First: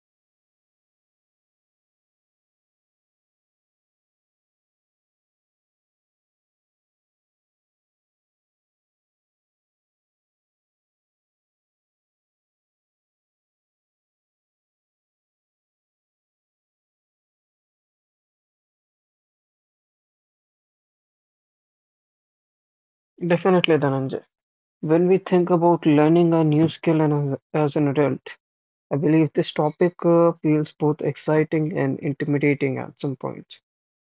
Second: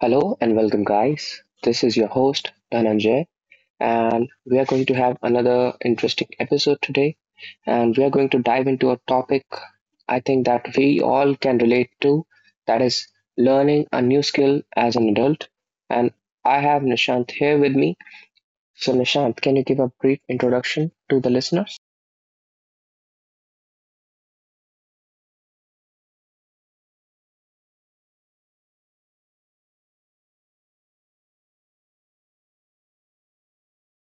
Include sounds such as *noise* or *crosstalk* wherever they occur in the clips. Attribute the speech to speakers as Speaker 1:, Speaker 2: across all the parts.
Speaker 1: Hello and welcome, guys. This is your host, Dhananjay, and we are going to have another interesting episode today. And we are going to dive into a topic I think that we all can relate to, that is learning a new skill as an adult. And I have Nishant here with me. So, Nishant, can you give a brief introduction to the listeners?
Speaker 2: Definitely, Dhananjay. When we think about learning a new skill and as an adult, I believe this topic feels both exciting and intimidating at some point.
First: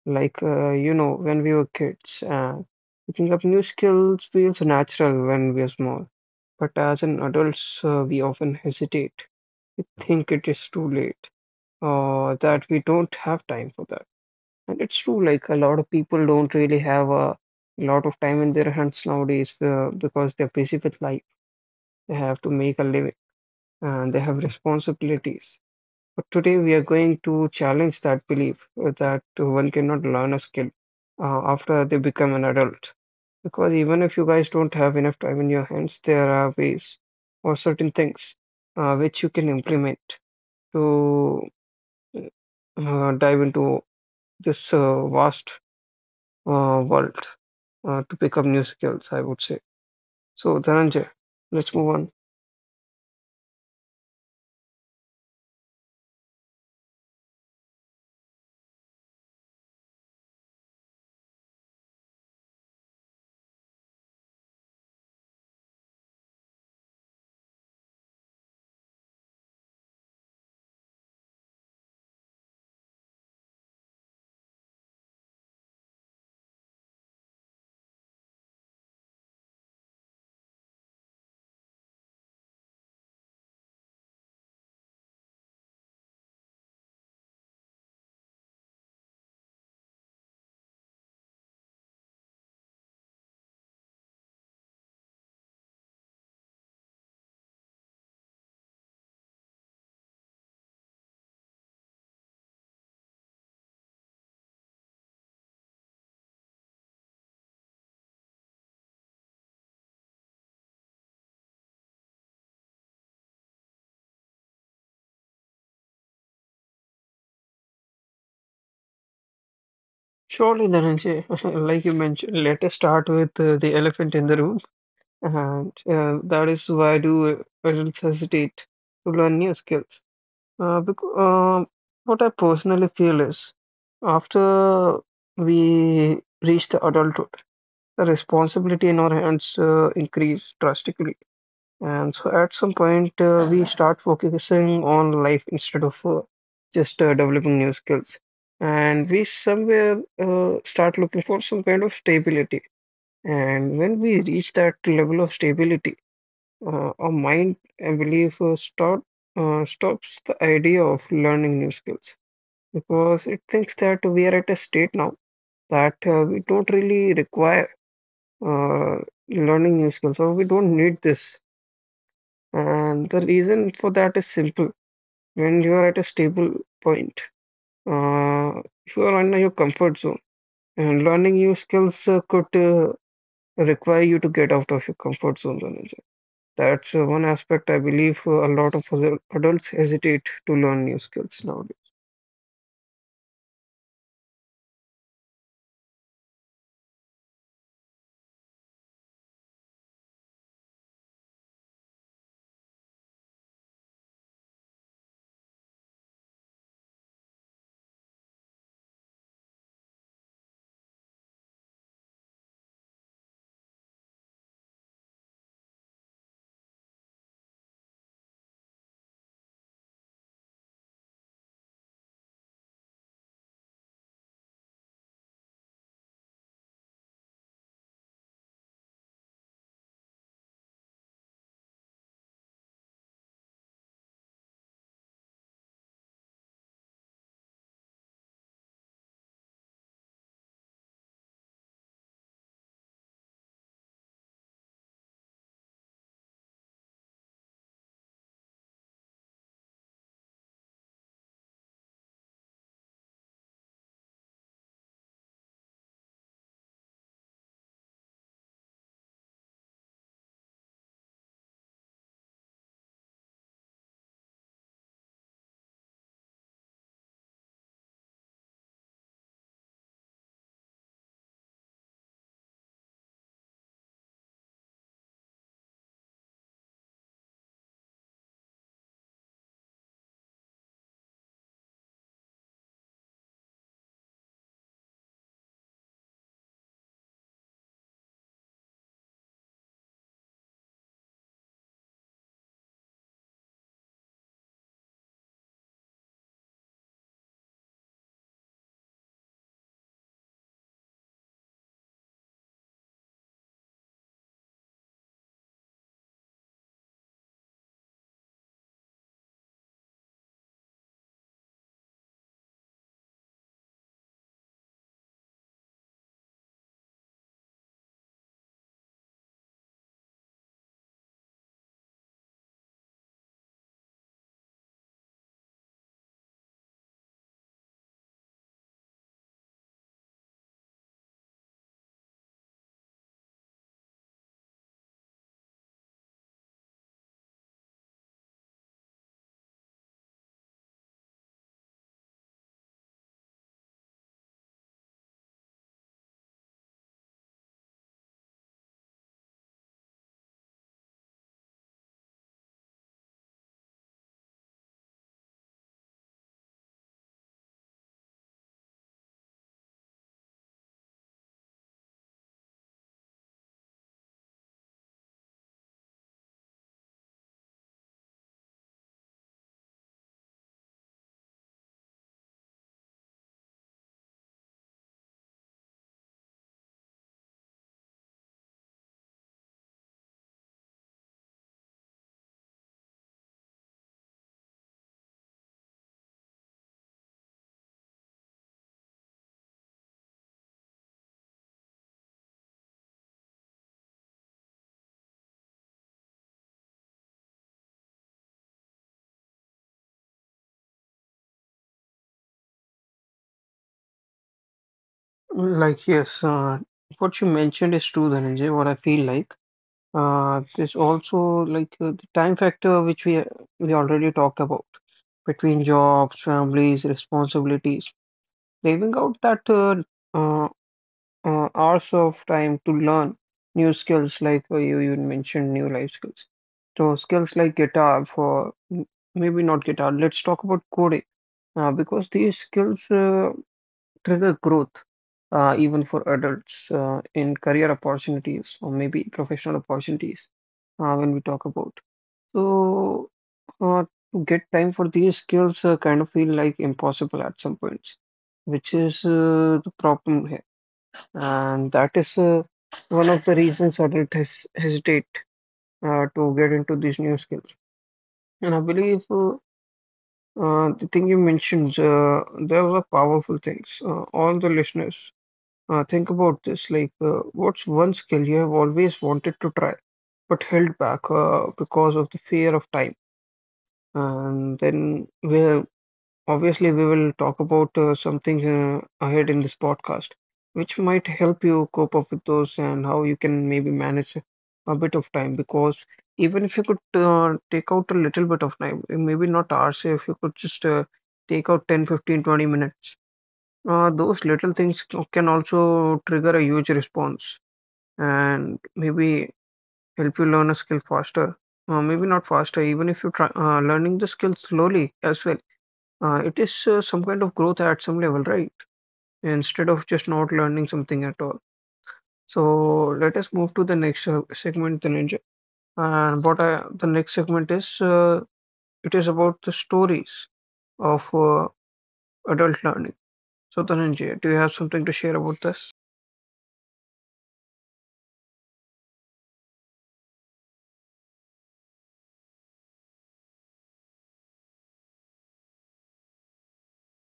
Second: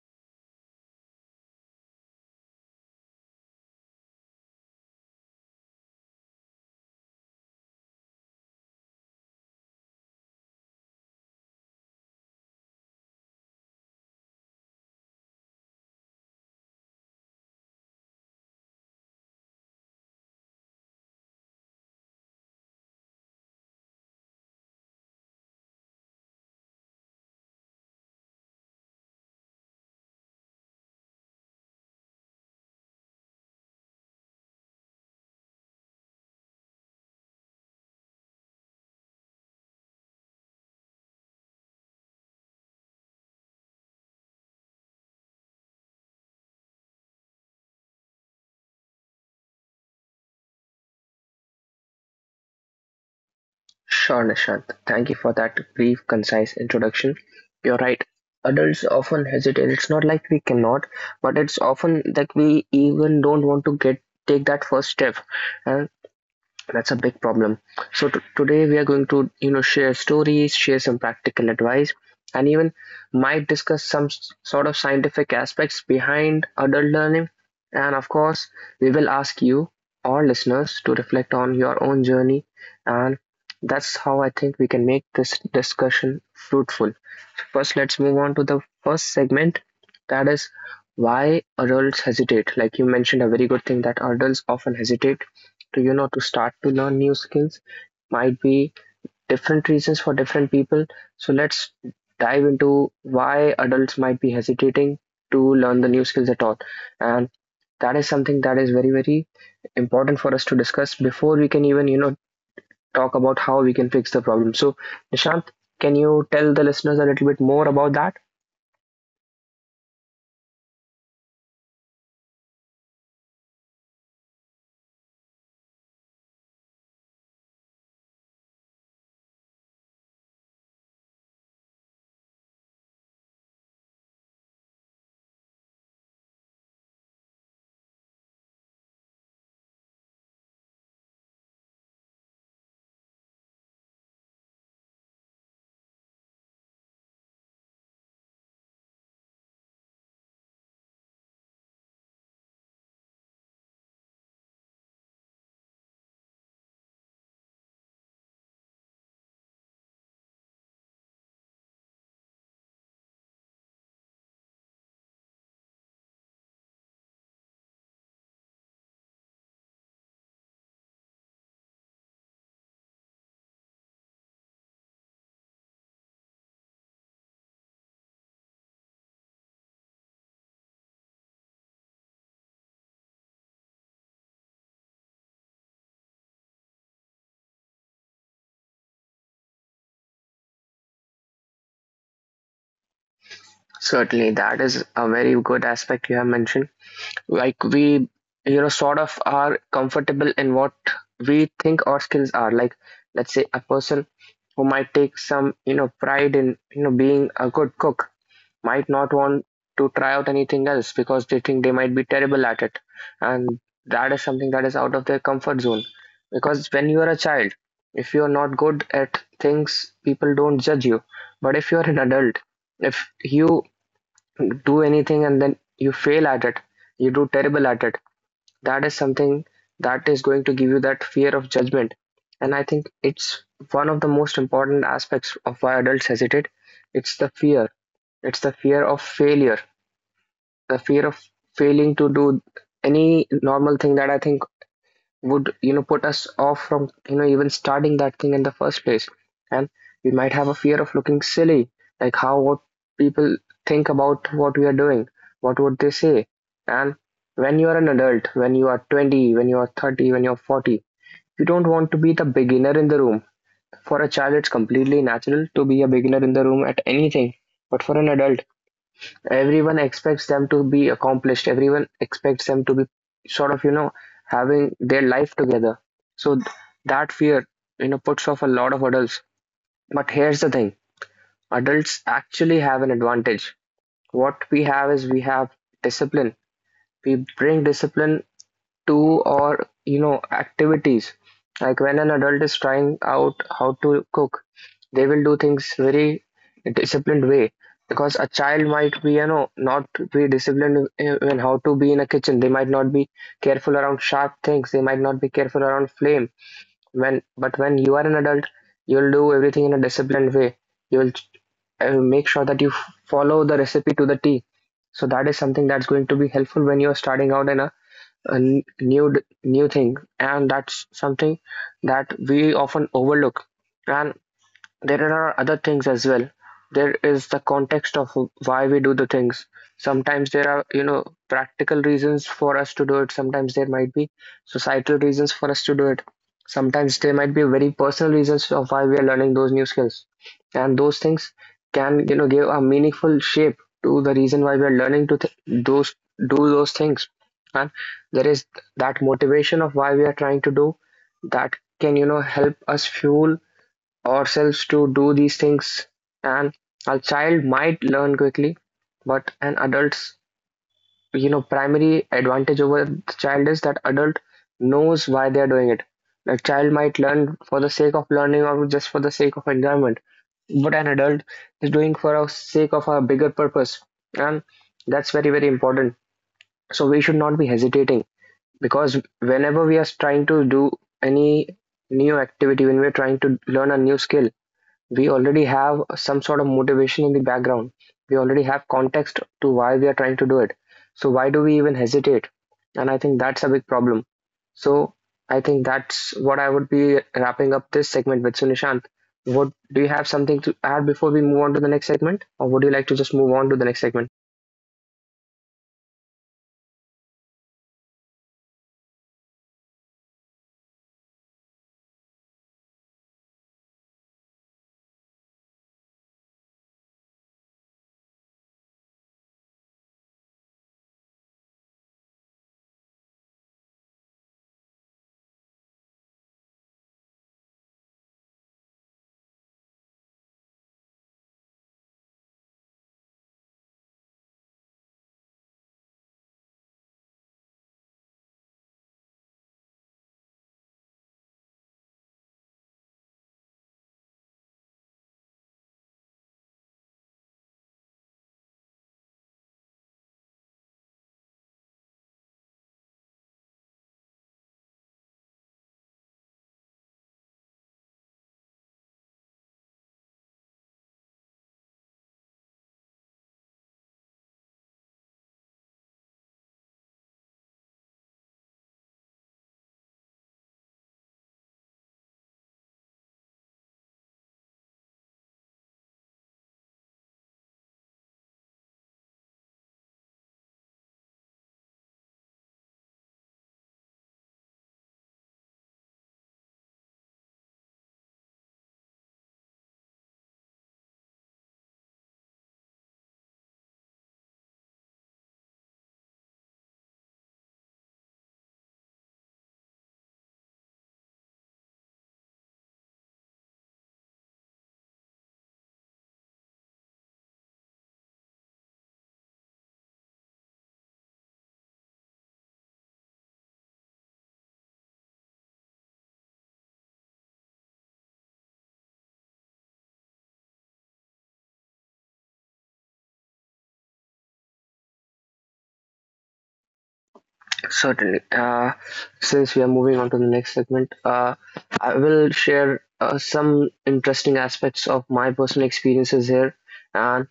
Speaker 2: When we were kids, picking up new skills feels natural when we are small. But as an adults, we often hesitate. We think it is too late or that we don't have time for that. And it's true, like a lot of people don't really have a lot of time in their hands nowadays because they're busy with life. They have to make a living and they have responsibilities. But today we are going to challenge that belief that one cannot learn a skill after they become an adult. Because even if you guys don't have enough time in your hands, there are ways or certain things which you can implement to dive into this vast world, to pick up new skills, I would say. So, Dhananjay, let's move on.
Speaker 1: Sure, Nishant. Thank you for that brief, concise introduction. You're right. Adults often hesitate. It's not like we cannot, but it's often that we even don't want to get take that first step. That's a big problem. So today we are going to, you know, share stories, share some practical advice, and even might discuss some sort of scientific aspects behind adult learning. And of course, we will ask you, our listeners, to reflect on your own journey. And that's how I think we can make this discussion fruitful. First, let's move on to the first segment, that is why adults hesitate. Like you mentioned, a very good thing that adults often hesitate to, you know, to start to learn new skills. Might be different reasons for different people. So, let's dive into why adults might be hesitating to learn the new skills at all. And that is something that is very, very important for us to discuss before we can even, you know, talk about how we can fix the problem. So, Nishant, can you tell the listeners a little bit more about that?
Speaker 2: Surely, Dhananjay, *laughs* like you mentioned, let us start with the elephant in the room. And that is, why do adults hesitate to learn new skills? Because what I personally feel is after we reach the adulthood, the responsibility in our hands increase drastically. And so at some point, we start focusing on life instead of just developing new skills. And we somewhere start looking for some kind of stability. And when we reach that level of stability, our mind, I believe, stops the idea of learning new skills because it thinks that we are at a state now that we don't really require uh, learning new skills or we don't need this. And the reason for that is simple. When you are at a stable point, uh, you are in your comfort zone, and learning new skills could require you to get out of your comfort zone, Dhananjay. That's one aspect I believe a lot of other adults hesitate to learn new skills nowadays.
Speaker 1: Certainly, that is a very good aspect you have mentioned. Like we, you know, sort of are comfortable in what we think our skills are. Like, let's say a person who might take some, you know, pride in, you know, being a good cook might not want to try out anything else because they think they might be terrible at it. And that is something that is out of their comfort zone. Because when you are a child, if you are not good at things, people don't judge you. But if you are an adult, if you do anything and then you fail at it, you do terrible at it, that is something that is going to give you that fear of judgment. And I think it's one of the most important aspects of why adults hesitate. It's the fear, it's the fear of failure, the fear of failing to do any normal thing that I think would, you know, put us off from, you know, even starting that thing in the first place. And we might have a fear of looking silly, like how, what people think about what we are doing, what would they say. And when you are an adult, when you are 20, when you are 30, when you are 40, you don't want to be the beginner in the room. For a child, it's completely natural to be a beginner in the room at anything. But for an adult, everyone expects them to be accomplished. Everyone expects them to be sort of, you know, having their life together. So that fear, you know, puts off a lot of adults. But here's the thing, adults actually have an advantage. What we have is we have discipline. We bring discipline to our, you know, activities. Like when an adult is trying out how to cook, they will do things very disciplined way, because a child might be, you know, not be disciplined in how to be in a kitchen. They might not be careful around sharp things, they might not be careful around flame. When but when you are an adult, you'll do everything in a disciplined way. You'll make sure that you follow the recipe to the T. So that is something that's going to be helpful when you're starting out in a new thing, and that's something that we often overlook. And there are other things as well. There is the context of why we do the things. Sometimes there are, you know, practical reasons for us to do it. Sometimes there might be societal reasons for us to do it. Sometimes there might be very personal reasons of why we are learning those new skills. And those things can, you know, give a meaningful shape to the reason why we are learning to th- those do those things. And there is that motivation of why we are trying to do that, can, you know, help us fuel ourselves to do these things. And a child might learn quickly, but an adult's, you know, primary advantage over the child is that adult knows why they are doing it. A child might learn for the sake of learning or just for the sake of enjoyment, but an adult is doing for a sake of a bigger purpose. And that's very, very important. So we should not be hesitating, because whenever we are trying to do any new activity, when we're trying to learn a new skill, we already have some sort of motivation in the background. We already have context to why we are trying to do it. So why do we even hesitate? And I think that's a big problem. So I think that's what I would be wrapping up this segment with. So Nishant, what do you have, something to add before we move on to the next segment, or would you like to just move on to the next segment?
Speaker 2: Like, yes, what you mentioned is true, Dhananjay, what I feel like. There's also the time factor, which we already talked about between jobs, families, responsibilities. Leaving out that uh, hours of time to learn new skills, like you mentioned new life skills. So skills like guitar for maybe not guitar. Let's talk about coding. Because these skills trigger growth even for adults in career opportunities or maybe professional opportunities when we talk about. So uh, to get time for these skills kind of feel like impossible at some points, which is the problem here. And that is one of the reasons adults hesitate to get into these new skills. And I believe the thing you mentioned, those are powerful things. All the listeners, think about this. What's one skill you have always wanted to try, but held back because of the fear of time? And then, well, obviously, we will talk about something ahead in this podcast, which might help you cope up with those and how you can maybe manage a bit of time. Because even if you could take out a little bit of time, maybe not hours, if you could just take out 10, 15, 20 minutes, those little things can also trigger a huge response and maybe help you learn a skill faster. Maybe not faster, even if you try learning the skill slowly as well, it is some kind of growth at some level, right? Instead of just not learning something at all. So let us move to the next segment, Dhananjay. And the next segment is, it is about the stories of adult learning. So Dhananjay, do you have something to share about this?
Speaker 1: Certainly. Since we are moving on to the next segment, I will share some interesting aspects of my personal experiences here. And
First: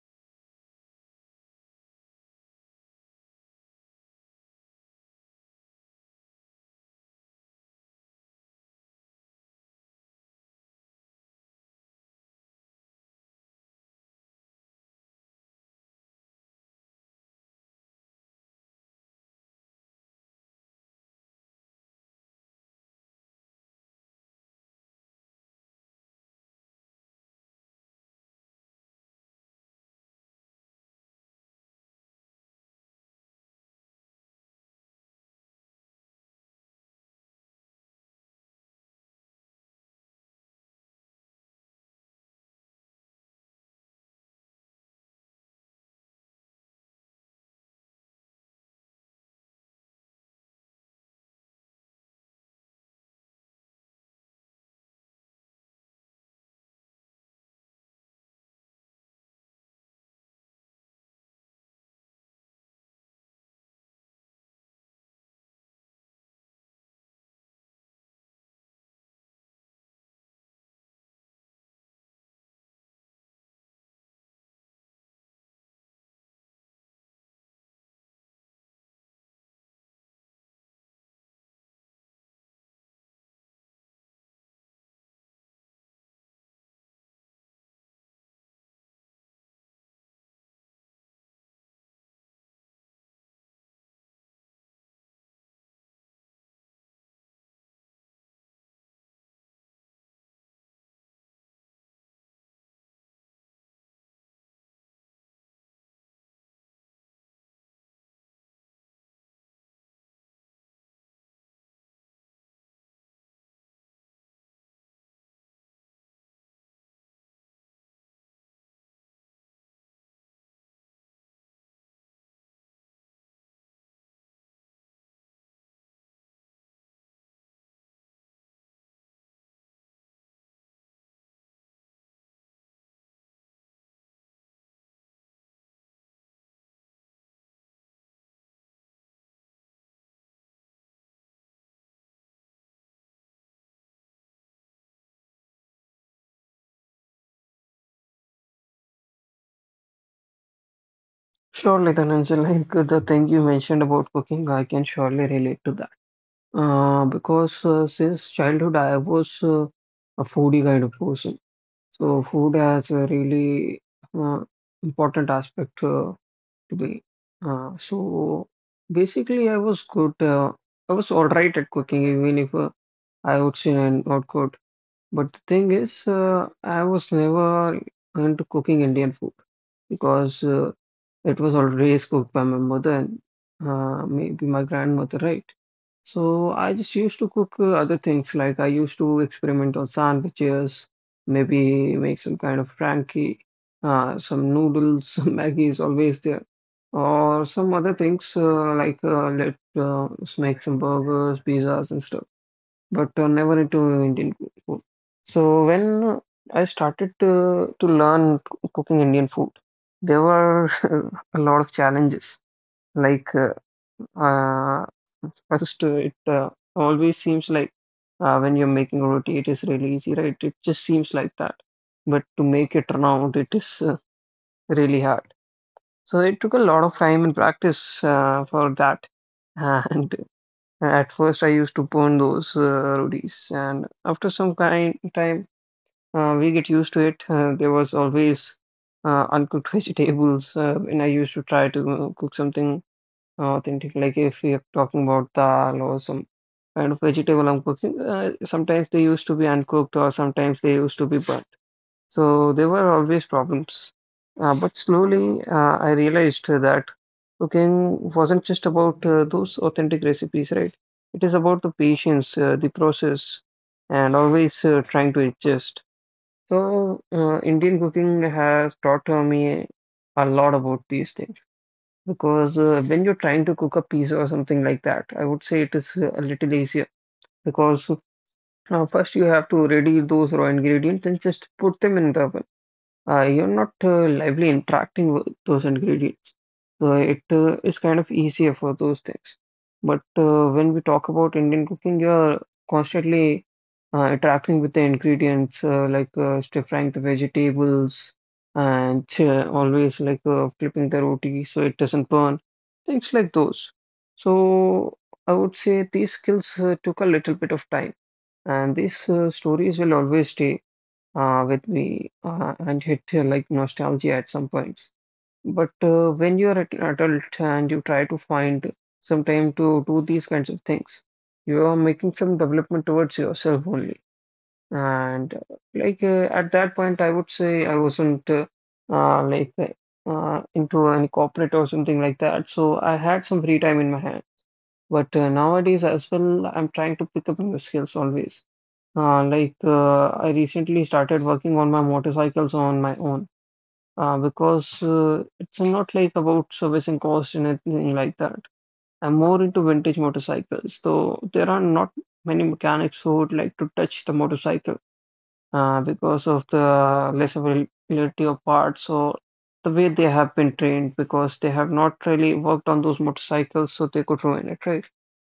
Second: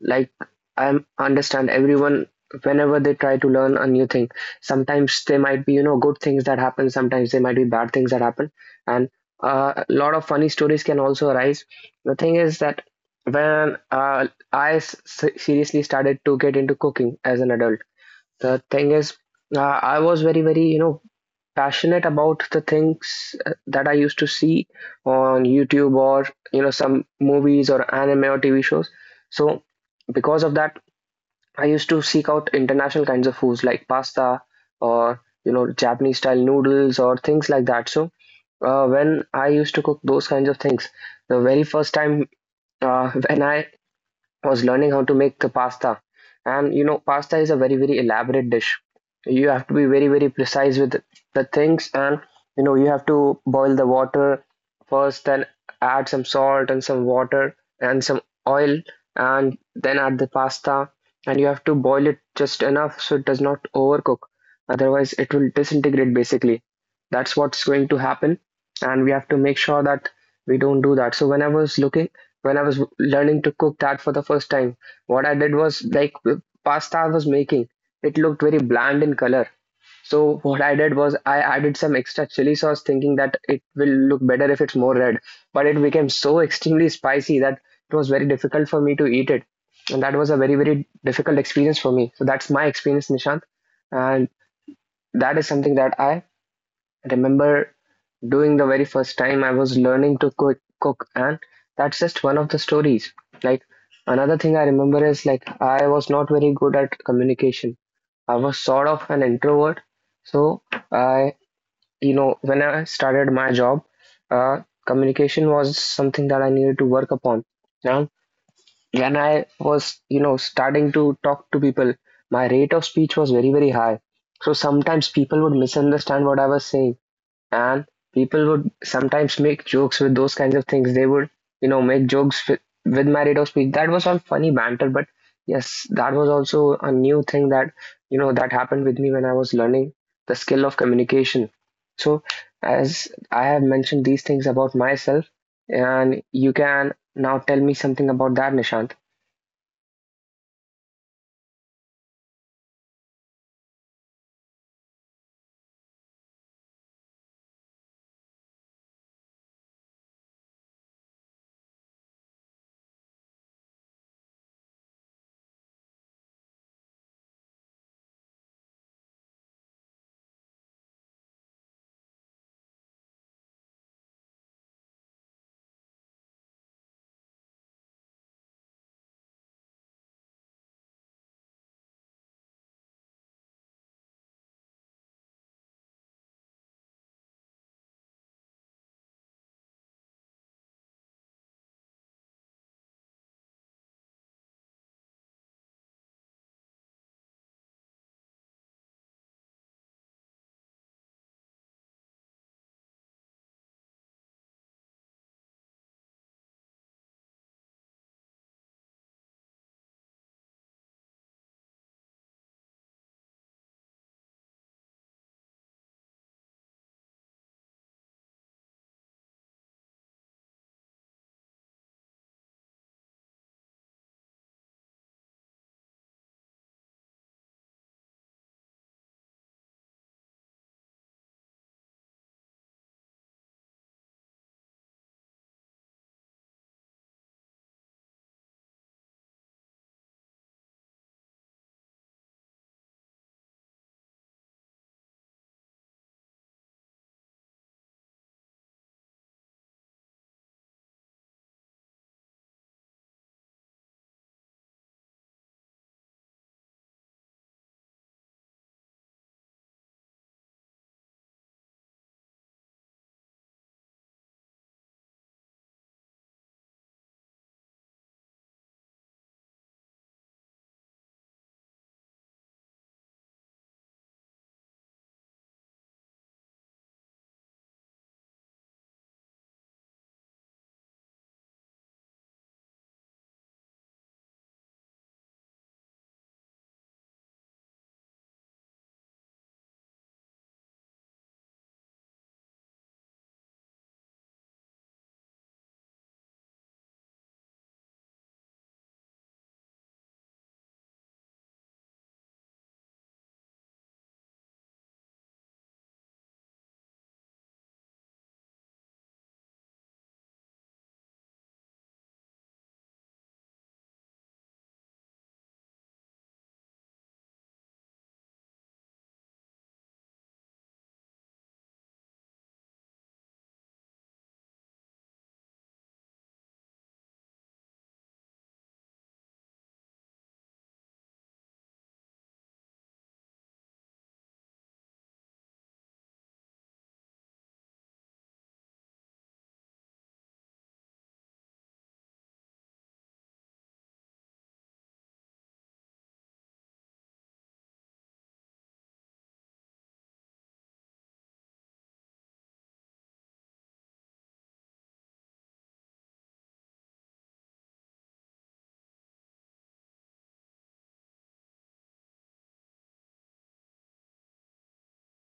Speaker 1: like I understand everyone, whenever they try to learn a new thing, sometimes they might be, you know, good things that happen, sometimes they might be bad things that happen. And a lot of funny stories can also arise. The thing is that when I seriously started to get into cooking as an adult, the thing is I was very, very, you know, passionate about the things that I used to see on YouTube, or you know, some movies or anime or TV shows. So because of that, I used to seek out international kinds of foods like pasta, or you know, Japanese style noodles or things like that. So when I used to cook those kinds of things, the very first time *laughs* when I was learning how to make the pasta. And you know, pasta is a very, very elaborate dish. You have to be very, very precise with the things, and you know, you have to boil the water first, then add some salt and some water and some oil, and then add the pasta. And you have to boil it just enough so it does not overcook. Otherwise, it will disintegrate basically. That's what's going to happen, and we have to make sure that we don't do that. So, when I was learning to cook that for the first time, what I did was like, pasta I was making, it looked very bland in color. So what I did was I added some extra chili sauce thinking that it will look better if it's more red. But it became so extremely spicy that it was very difficult for me to eat it. And that was a very, very difficult experience for me. So that's my experience, Nishant. And that is something that I remember doing the very first time I was learning to cook, and that's just one of the stories. Like another thing I remember is, like I was not very good at communication. I was sort of an introvert. So I, you know, when I started my job, uh, communication was something that I needed to work upon. Now, when I was, you know, starting to talk to people, my rate of speech was very, very high. So sometimes people would misunderstand what I was saying, and people would sometimes make jokes with those kinds of things. They would, you know, make jokes with my rate of speech. That was all funny banter, but yes, that was also a new thing that, you know, that happened with me when I was learning the skill of communication. So, as I have mentioned these things about myself, and you can now tell me something about that, Nishant.
Speaker 2: Surely, Dhananjay, the thing you mentioned about cooking, I can surely relate to that. Because since childhood, I was a foodie kind of person. So food has a really uh, important aspect to be. So basically, I was good. I was all right at cooking, even if I would say I'm not good. But the thing is, I was never into cooking Indian food because it was always cooked by my mother and maybe my grandmother, right? So I just used to cook other things, like I used to experiment on sandwiches, maybe make some kind of frankie, some noodles, *laughs* some Maggi is always there, or some other things like let us make some burgers, pizzas, and stuff, but never into Indian food. So when I started to learn cooking Indian food, there were *laughs* a lot of challenges. Like uh, uh, First, it always seems like when you're making roti, it is really easy, right? It just seems like that. But to make it turn out, it is really hard. So it took a lot of time and practice for that. *laughs* And at first, I used to burn those rupees, and after some kind time, we get used to it. There was always uncooked *laughs* vegetables, and I used to try to cook something authentic. Like if we are talking about dal or some kind of vegetable I'm cooking, sometimes they used to be uncooked, or sometimes they used to be burnt. So there were always problems. But slowly, I realized that cooking wasn't just about those authentic recipes, right? It is about the patience, the process, and always trying to adjust. So, Indian cooking has taught me a lot about these things, because when you're trying to cook a pizza or something like that, I would say it is a little easier, because first you have to ready those raw ingredients and just put them in the oven. Uh, You're not lively interacting with those ingredients. So it is kind of easier for those things. But when we talk about Indian cooking, you're constantly interacting with the ingredients, like stir frying the vegetables, and always like flipping the roti so it doesn't burn, things like those. So I would say these skills took a little bit of time, and these stories will always stay with me and hit like nostalgia at some points. But when you are an adult and you try to find some time to do these kinds of things, you are making some development towards yourself only. And at that point, I would say I wasn't into any corporate or something like that. So I had some free time in my hand. But nowadays as well, I'm trying to pick up new skills always. I recently started working on my motorcycles on my own because it's not like about servicing cost and anything like that. I'm more into vintage motorcycles, so there are not many mechanics who would like to touch the motorcycle because of the less availability of parts or the way they have been trained, because they have not really worked on those motorcycles, so they could ruin it, right?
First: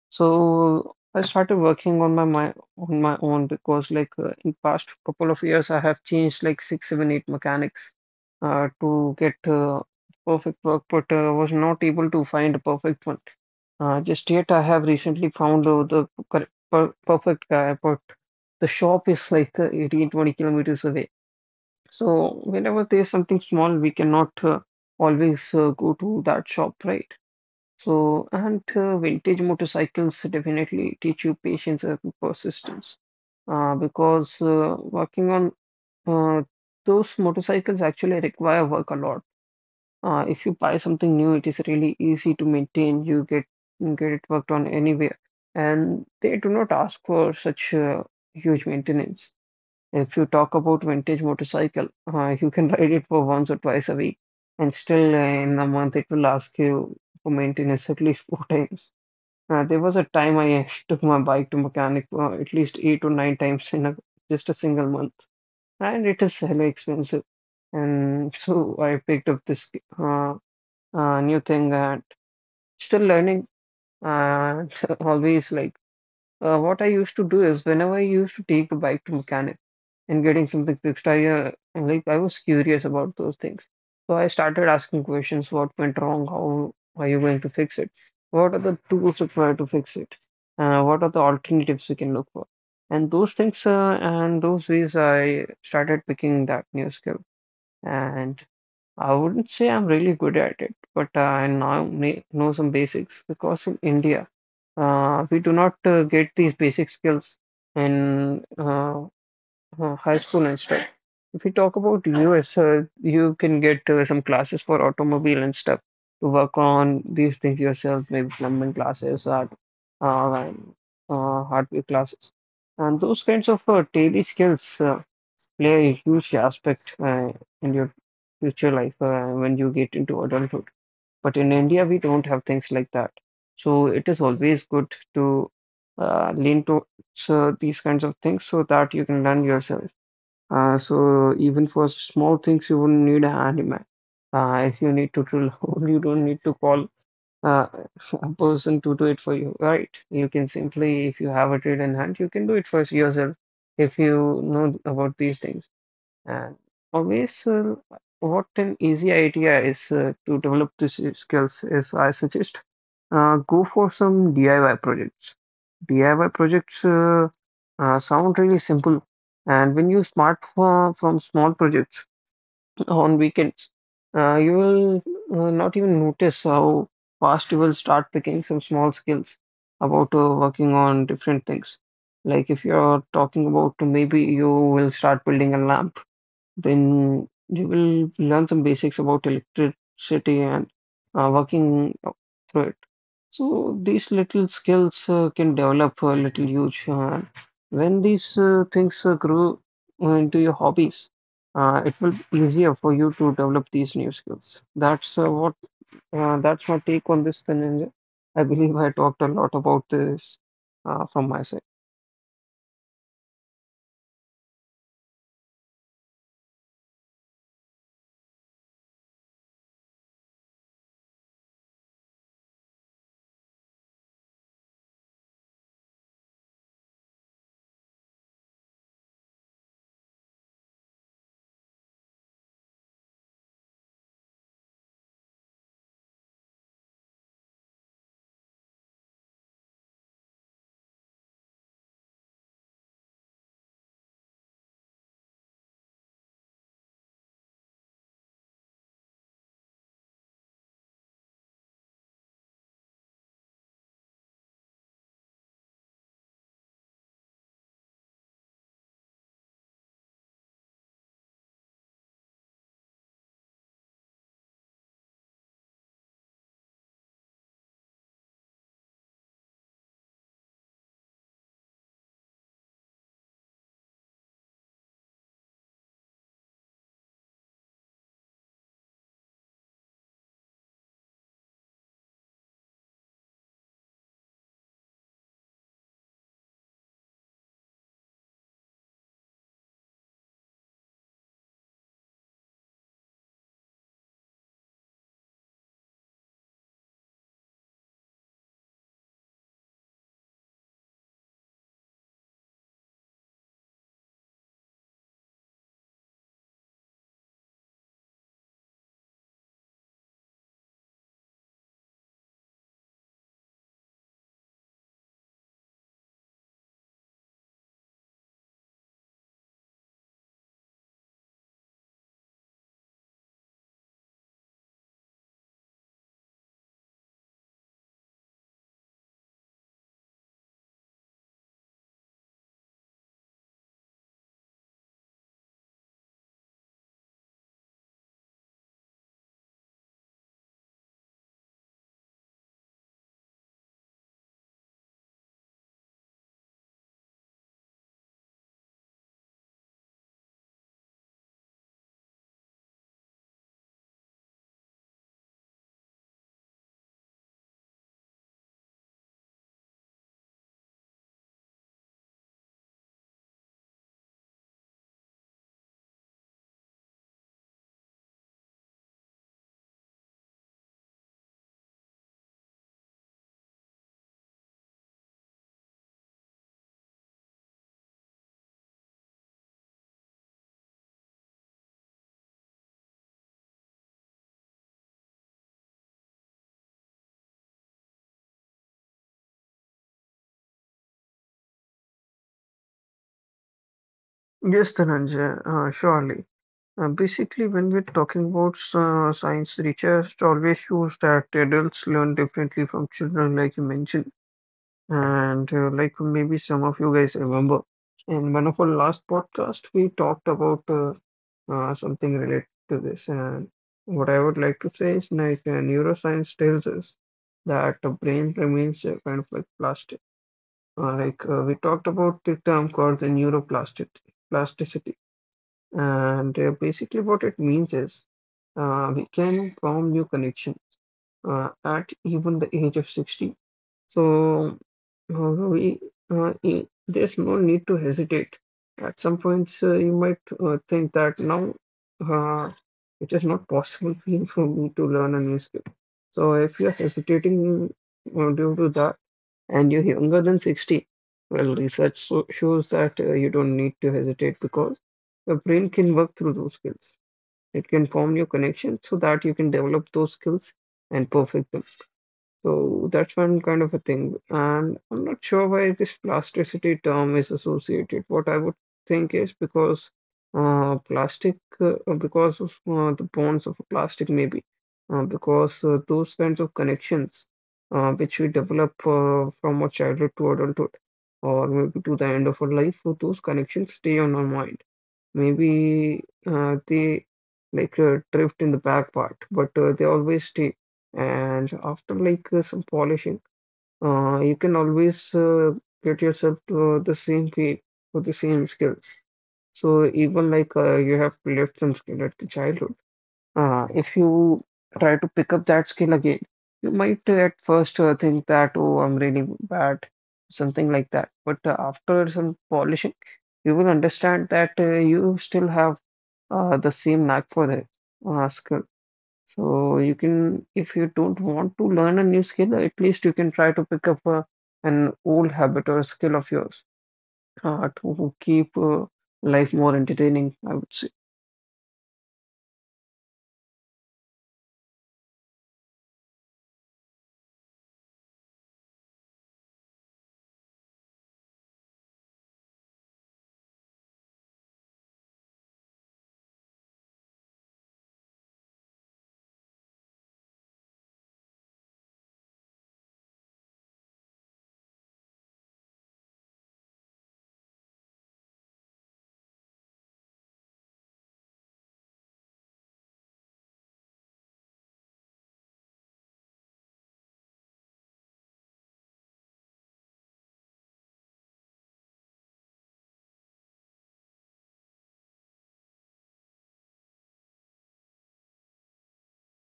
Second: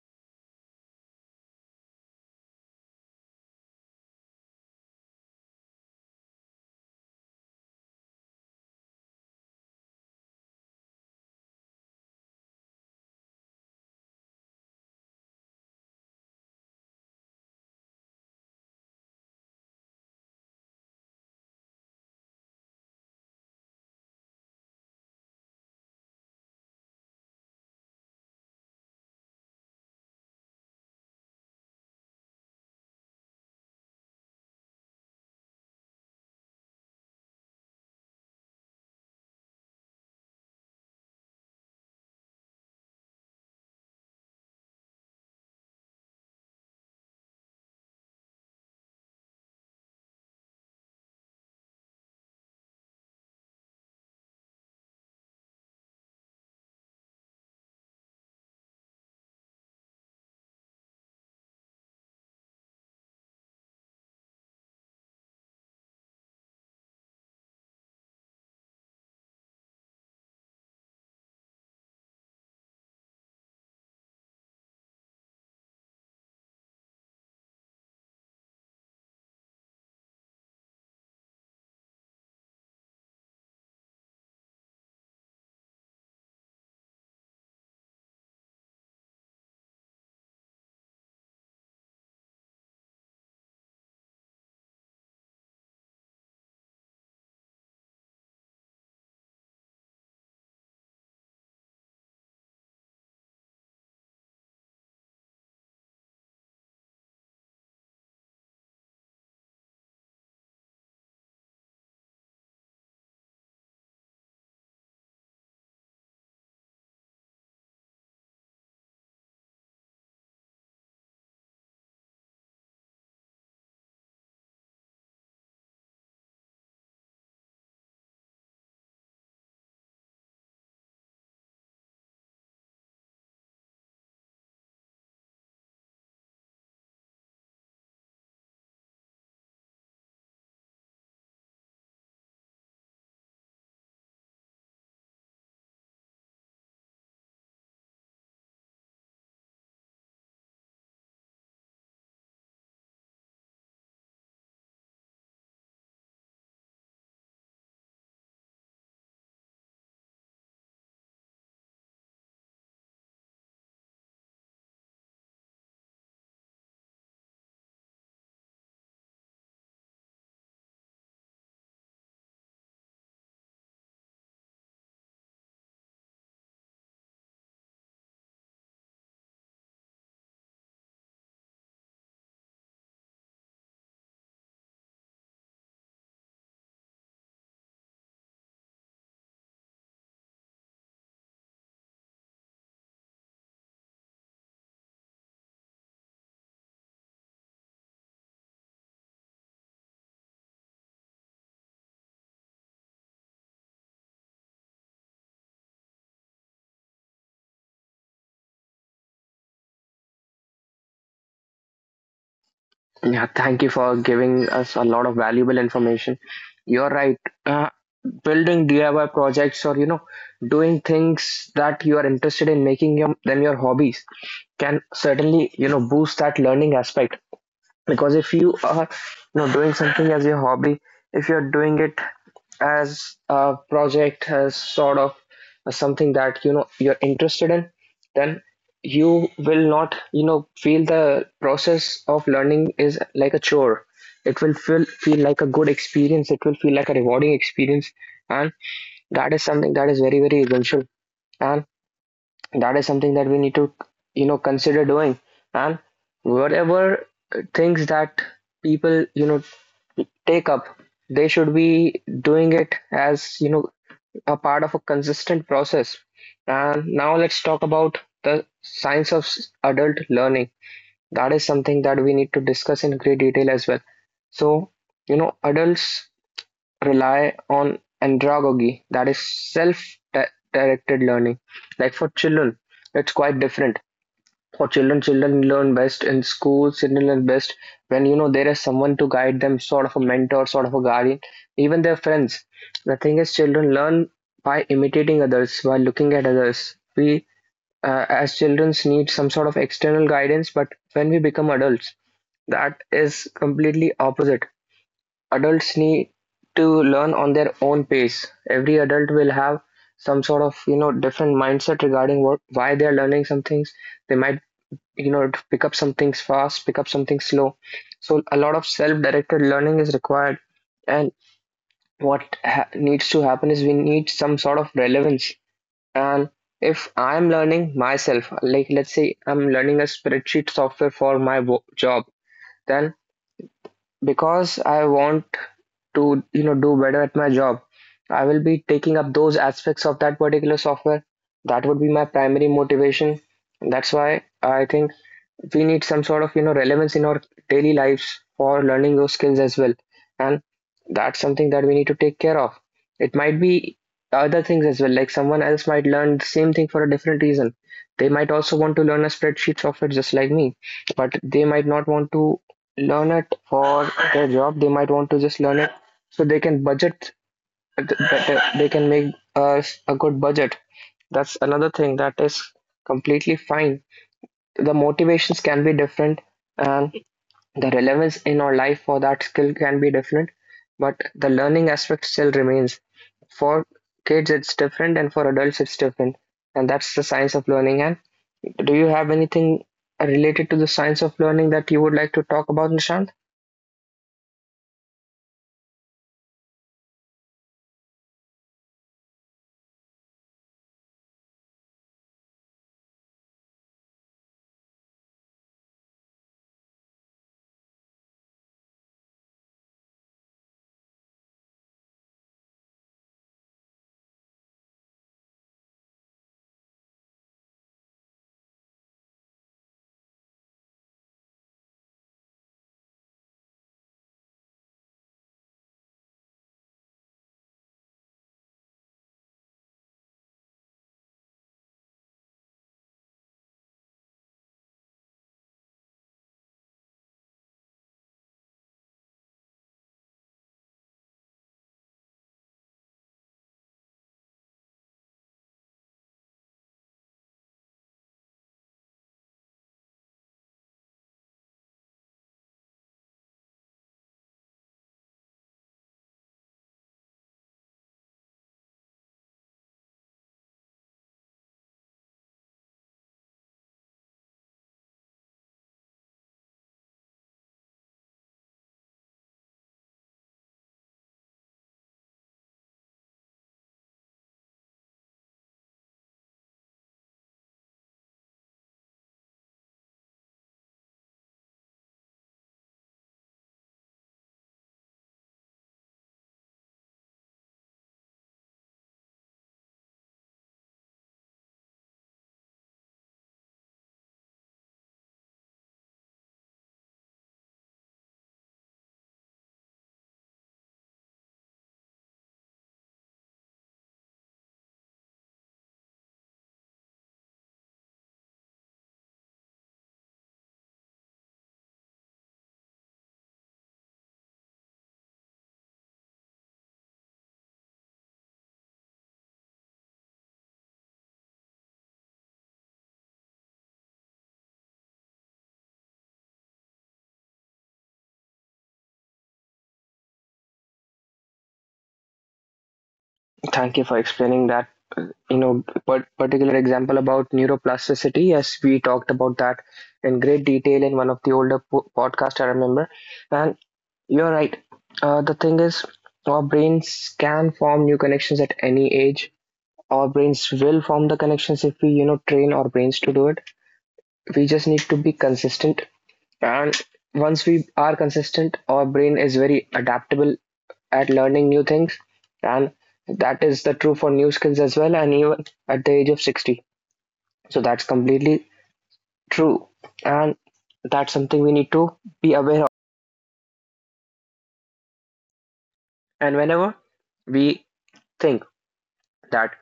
Speaker 2: So I started working on my on my own, because in past couple of years I have changed like six, seven, eight mechanics to get perfect work, but was not able to find a perfect one. Just yet I have recently found the correct, perfect guy, but the shop is like 18, 20 kilometers away. So whenever there's something small, we cannot always go to that shop, right? So, and vintage motorcycles definitely teach you patience and persistence, because working on uh, those motorcycles actually require work a lot. If you buy something new, it is really easy to maintain. You get it worked on anywhere, and they do not ask for such huge maintenance. If you talk about vintage motorcycle, you can *laughs* ride it for once or twice a week, and still in a month it will ask you for maintenance at least four *laughs* times. There was a time I *laughs* took my bike to mechanic at least eight or nine times just a single month, and it is hella expensive. And so I picked up this uh, new thing and still learning. Uh, *laughs* always what I used to do is whenever I used to take the bike to mechanic and getting something fixed, I like I was curious about those things. So I started asking questions: what went wrong? How are you going to fix it? What are the tools required to fix it? What are the alternatives we can look for? And those things and those ways I started picking that new skill. And I wouldn't say I'm really good at it, but I now may know some basics because in India. We do not get these basic skills in high school and stuff. If we talk about US, you can get some classes for automobile and stuff to work on these things yourself, maybe plumbing classes or uh, hardware classes. And those kinds of daily skills play a huge aspect in your future life when you get into adulthood. But in India, we don't have things like that. So it is always good to lean towards these kinds of things so that you can learn yourself. So even for small things, you wouldn't need an handyman. If you need to drill *laughs* a hole, you don't need to call uh, a person to do it for you, right? You can simply, if you have a trade in hand, you can do it for yourself if you know about these things. And always, what an easy idea is to develop these skills is I suggest go for some DIY projects. DIY projects sound really simple, and when you start from small projects *clears throat* on weekends, you will not even notice how fast you will start picking some small skills about working on different things. Like if you're talking about maybe you will start building a lamp then you will learn some basics about electricity and working through it. So these little skills can develop a little huge. When these things grow into your hobbies, it will be easier for you to develop these new skills. That's my take on this, Dhananjay. I believe I talked a lot about this from my side.
Speaker 1: Yeah, thank you for giving us a lot of valuable information. You're right. Uh, Building DIY projects, or doing things that you are interested in, making your hobbies, can certainly boost that learning aspect. Because if you are doing something as your hobby, if you're doing it as a project, as sort of something that you're interested in, then you will not feel the process of learning is like a chore. It will feel like a good experience, it will feel like a rewarding experience. And that is something that is very, very essential. And that is something that we need to, consider doing. And whatever things that people, take up, they should be doing it as, a part of a consistent process. And now let's talk about the science of adult learning. That is something that we need to discuss in great detail as well. So, adults rely on andragogy, that is self directed learning. Like, for children, it's quite different. For children, learn best in schools. Children learn best when, there is someone to guide them, sort of a mentor, sort of a guardian, even their friends. The thing is, children learn by imitating others, by looking at others. We, as children, need some sort of external guidance. But when we become adults, that is completely opposite. Adults need to learn on their own pace. Every adult will have some sort of, different mindset regarding what, why they are learning some things. They might, to pick up some things fast, pick up something slow. So a lot of self-directed learning is required. And needs to happen is we need some sort of relevance. And if I'm learning myself, like let's say I'm learning a spreadsheet software for my job, then because I want to, do better at my job, I will be taking up those aspects of that particular software. That would be my primary motivation. That's why I think we need some sort of, relevance in our daily lives for learning those skills as well. And that's something that we need to take care of. It might be other things as well. Like, someone else might learn the same thing for a different reason. They might also want to learn a spreadsheet software just like me, but they might not want to learn it for their job. They might want to just learn it so they can budget better, they can make us a good budget. That's another thing that is completely fine. The motivations can be different, and the relevance in our life for that skill can be different, but the learning aspect still remains. For kids, it's different, and for adults, it's different. And that's the science of learning. And do you have anything related to the science of learning that you would like to talk about, Nishant?
Speaker 2: Yes, Dhananjay, surely. Basically, when we're talking about science, research always shows that adults learn differently from children, like you mentioned. And like maybe some of you guys remember, in one of our last podcast, we talked about something related to this. And what I would like to say is neuroscience tells us that the brain remains kind of like plastic. We talked about the term called the neuroplasticity. Plasticity and basically, what it means is we can form new connections at even the age of 60. So uh, we there's no need to hesitate. At some points, you might think that now uh, it is not possible for me to learn a new skill. So if you're hesitating due to that, and you're younger than 60, well, research so shows that you don't need to hesitate because your brain can work through those skills. It can form your connections so that you can develop those skills and perfect them. So that's one kind of a thing. And I'm not sure why this plasticity term is associated. What I would think is because because of the bonds of plastic, maybe, because those kinds of connections which we develop from our childhood to adulthood, or maybe to the end of our life, so those connections stay on our mind. Maybe they drift in the back part, but they always stay. And after some polishing, you can always get yourself to the same field with the same skills. So even like you have left some skill at the childhood, if you try to pick up that skill again, you might at first think that, oh, I'm really bad, something like that. But after some polishing, you will understand that you still have the same knack for the skill. So you can, if you don't want to learn a new skill, at least you can try to pick up an old habit or skill of yours to keep life more entertaining, I would say.
Speaker 1: Thank you for explaining that. But particular example about neuroplasticity, yes, we talked about that in great detail in one of the older podcast, I remember. And you're right. The thing is, our brains can form new connections at any age. Our brains will form the connections if we, train our brains to do it. We just need to be consistent. And once we are consistent, our brain is very adaptable at learning new things. And that is the true for new skills as well, and even at the age of 60. So that's completely true. And that's something we need to be aware of. And whenever we think that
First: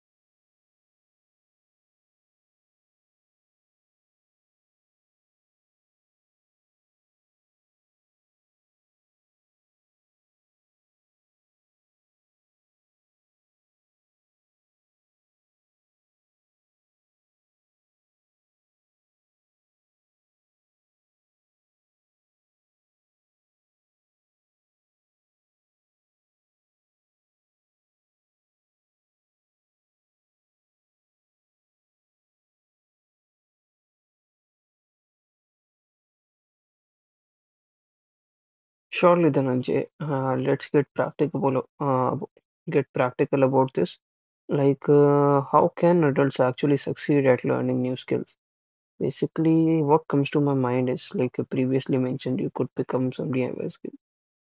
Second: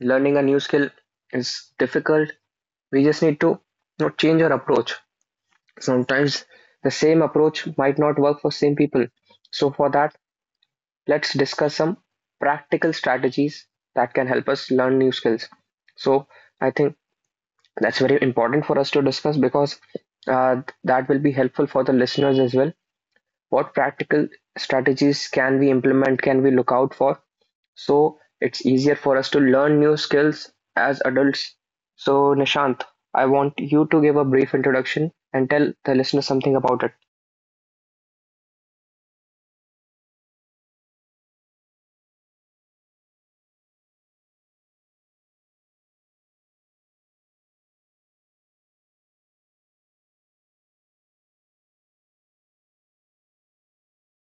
Speaker 1: learning a new skill is difficult, we just need to, change our approach. Sometimes the same approach might not work for same people. So for that, let's discuss some practical strategies that can help us learn new skills. So I think that's very important for us to discuss, because that will be helpful for the listeners as well. What practical strategies can we implement? Can we look out for, so it's easier for us to learn new skills as adults? So, Nishant, I want you to give a brief introduction and tell the listener something about it.
Speaker 2: Surely, Dhananjay, let's get practical about this. Like, how can adults actually succeed at learning new skills? Basically, what comes to my mind is like you previously mentioned, you could become some DIY skill.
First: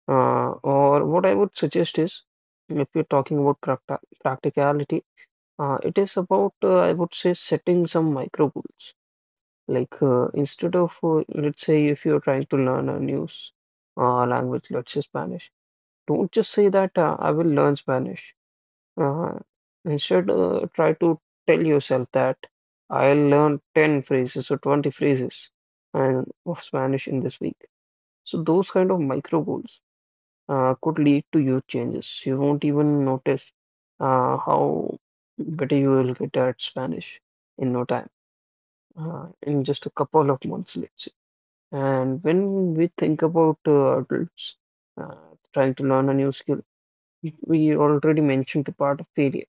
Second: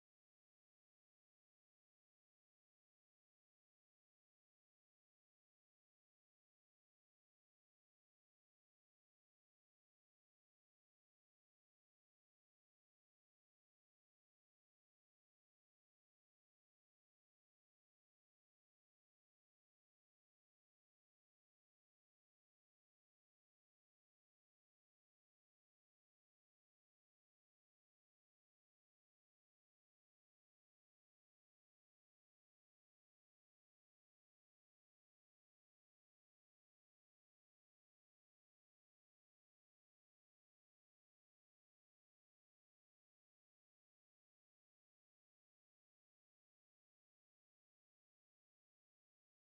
Speaker 2: Or what I would suggest is, if you're talking about practicality, it is about I would say setting some micro goals. Instead of let's say if you're trying to learn a new language, let's say Spanish. Don't just say that I will learn Spanish. Uh, instead, try to tell yourself that I'll learn 10 phrases or 20 phrases and of Spanish in this week. So those kind of micro goals could lead to huge changes. You won't even notice how better you will get at Spanish in no time, in just a couple of months, let's say. And when we think about adults uh, trying to learn a new skill, we already mentioned the part of failure.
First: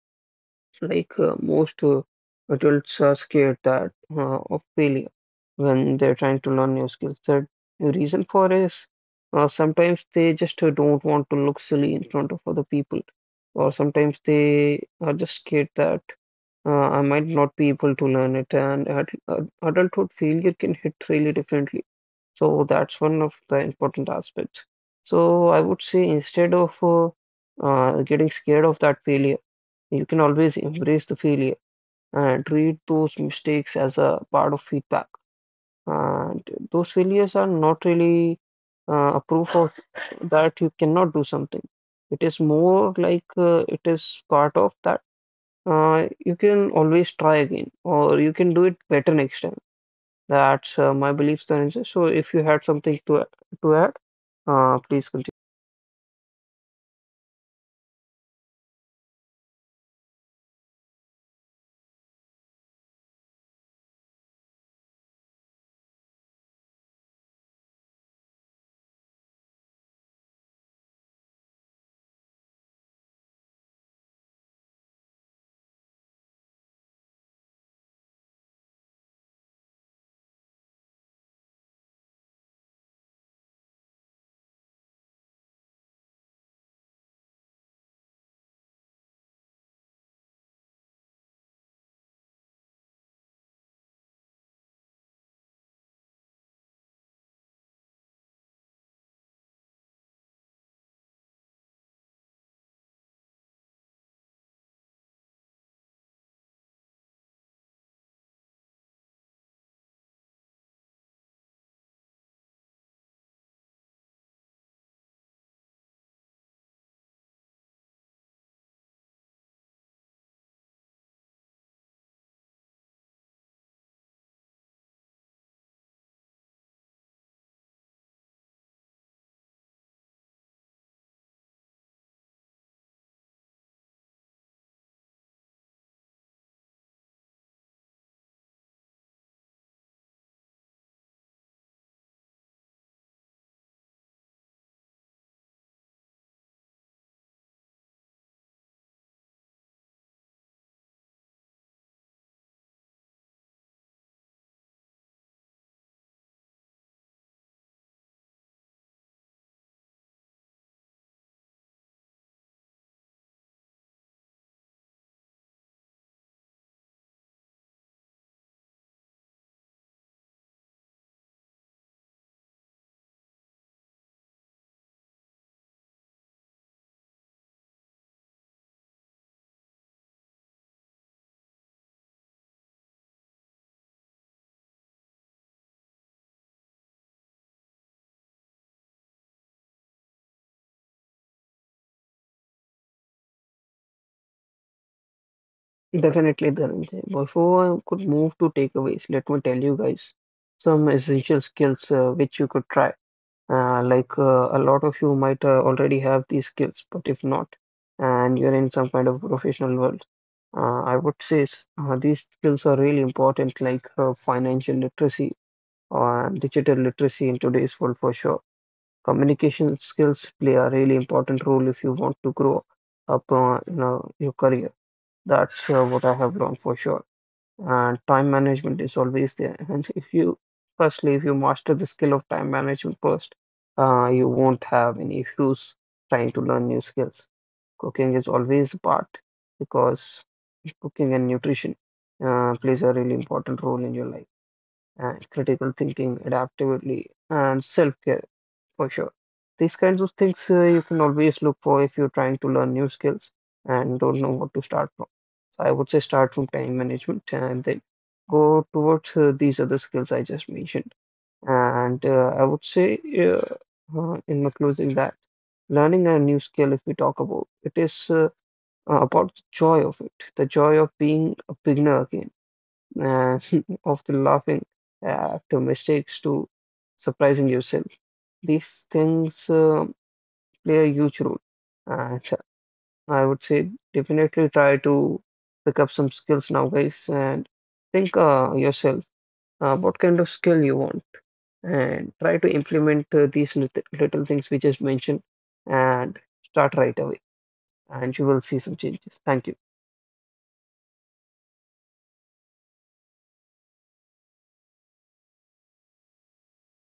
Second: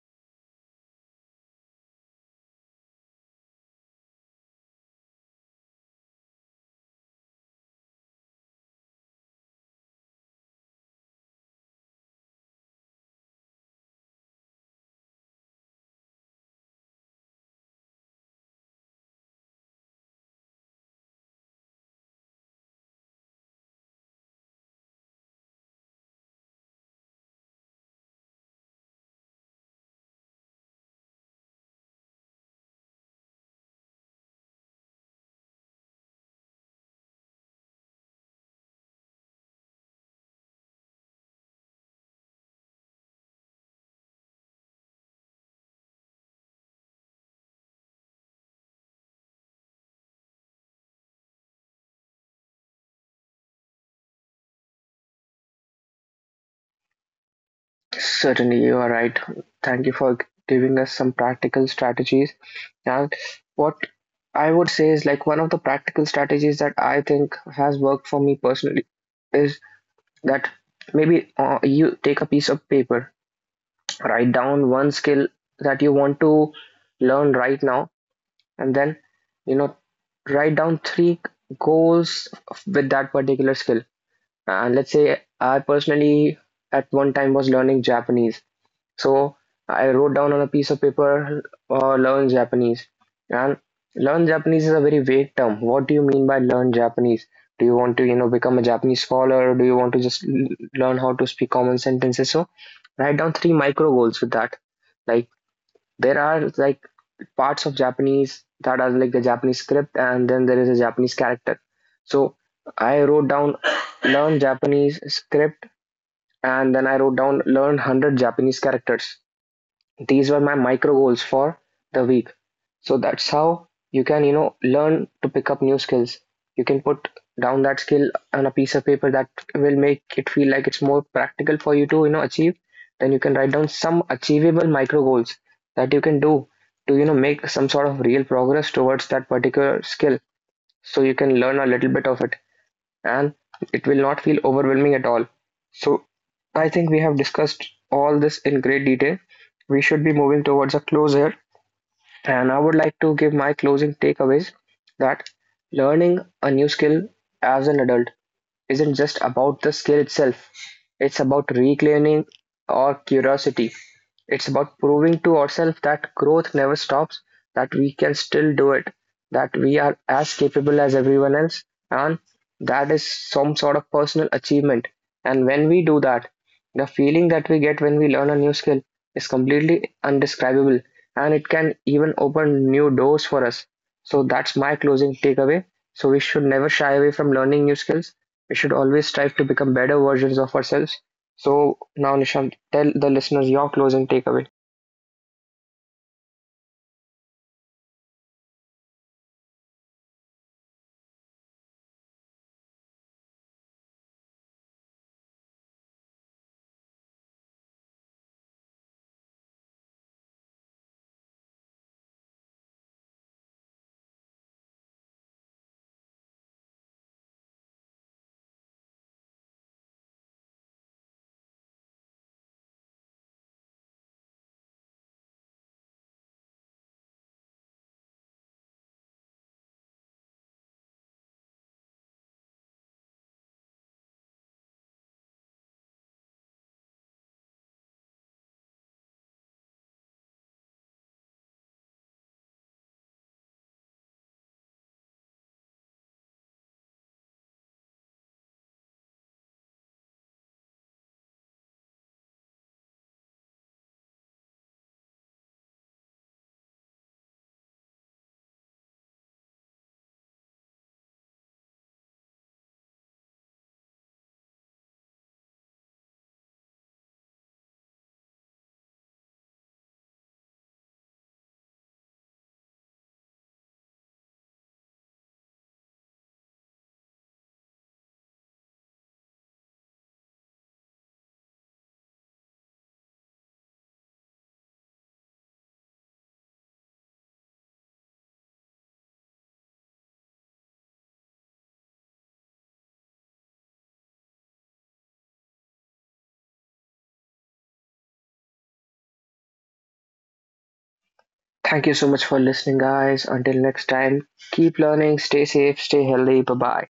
Speaker 2: Most adults are scared that of failure when they're trying to learn new skills. The reason for is sometimes they just don't want to look silly in front of other people, or sometimes they are just scared that I might not be able to learn it. And adulthood failure can hit really differently. So that's one of the important aspects. So I would say instead of getting scared of that failure you can always embrace the failure and treat those mistakes as a part of feedback. And those failures are not really a proof of *laughs* that you cannot do something. It is more like it is part of that. You can always try again, or you can do it better next time. That's my belief. Dhananjay. So if you had something to add, please continue.
Speaker 1: Certainly, you are right. Thank you for giving us some practical strategies. And what I would say is, like, one of the practical strategies that I think has worked for me personally is that maybe you take a piece of paper, write down one skill that you want to learn right now, and then, you know write down three goals with that particular skill. And let's say I personally at one time was learning Japanese. So I wrote down on a piece of paper, learn Japanese. And learn Japanese is a very vague term. What do you mean by learn Japanese? Do you want to, become a Japanese scholar, or do you want to just learn how to speak common sentences? So write down three micro goals with that. Like, there are like parts of Japanese that are like the Japanese script, and then there is a Japanese character. So I wrote down learn Japanese script, and then I wrote down learn 100 Japanese characters. These were my micro goals for the week. So that's how you can, learn to pick up new skills. You can put down that skill on a piece of paper. That will make it feel like it's more practical for you to, achieve. Then you can write down some achievable micro goals that you can do to, make some sort of real progress towards that particular skill. So you can learn a little bit of it, and it will not feel overwhelming at all. So I think we have discussed all this in great detail. We should be moving towards a close here. And I would like to give my closing takeaways that learning a new skill as an adult isn't just about the skill itself, it's about reclaiming our curiosity. It's about proving to ourselves that growth never stops, that we can still do it, that we are as capable as everyone else, and that is some sort of personal achievement. And when we do that, the feeling that we get when we learn a new skill is completely indescribable, and it can even open new doors for us. So that's my closing takeaway. So we should never shy away from learning new skills. We should always strive to become better versions of ourselves. So now, Nishant, tell the listeners your closing takeaway.
Speaker 2: Definitely, Dhananjay. Before I could move to takeaways, let me tell you guys some essential skills which you could try. A lot of you might already have these skills, but if not, and you're in some kind of professional world, I would say these skills are really important, like financial literacy or digital literacy in today's world for sure. Communication skills play a really important role if you want to grow up in your career. That's what I have learned for sure and time management is always there. *laughs* And if you, firstly, if you master the skill of time management first, you won't have any issues trying to learn new skills. Cooking is always a part because cooking and nutrition plays a really important role in your life. And critical thinking, adaptability, and self-care for sure. These kinds of things you can always look for if you're trying to learn new skills and don't know what to start from. So I would say start from time management and then go towards these other skills I just mentioned. And I would say in my closing that learning a new skill, if we talk about, it is about the joy of it, the joy of being a beginner again, uh, *laughs* of the laughing to mistakes, to surprising yourself these things play a huge role. And I would say definitely try to pick up some skills now, guys, and think yourself what kind of skill you want and try to implement these little things we just mentioned and start right away, and you will see some changes. Thank you.
Speaker 1: Thank you so much for listening, guys. Until next time, keep learning, stay safe, stay healthy. Bye bye.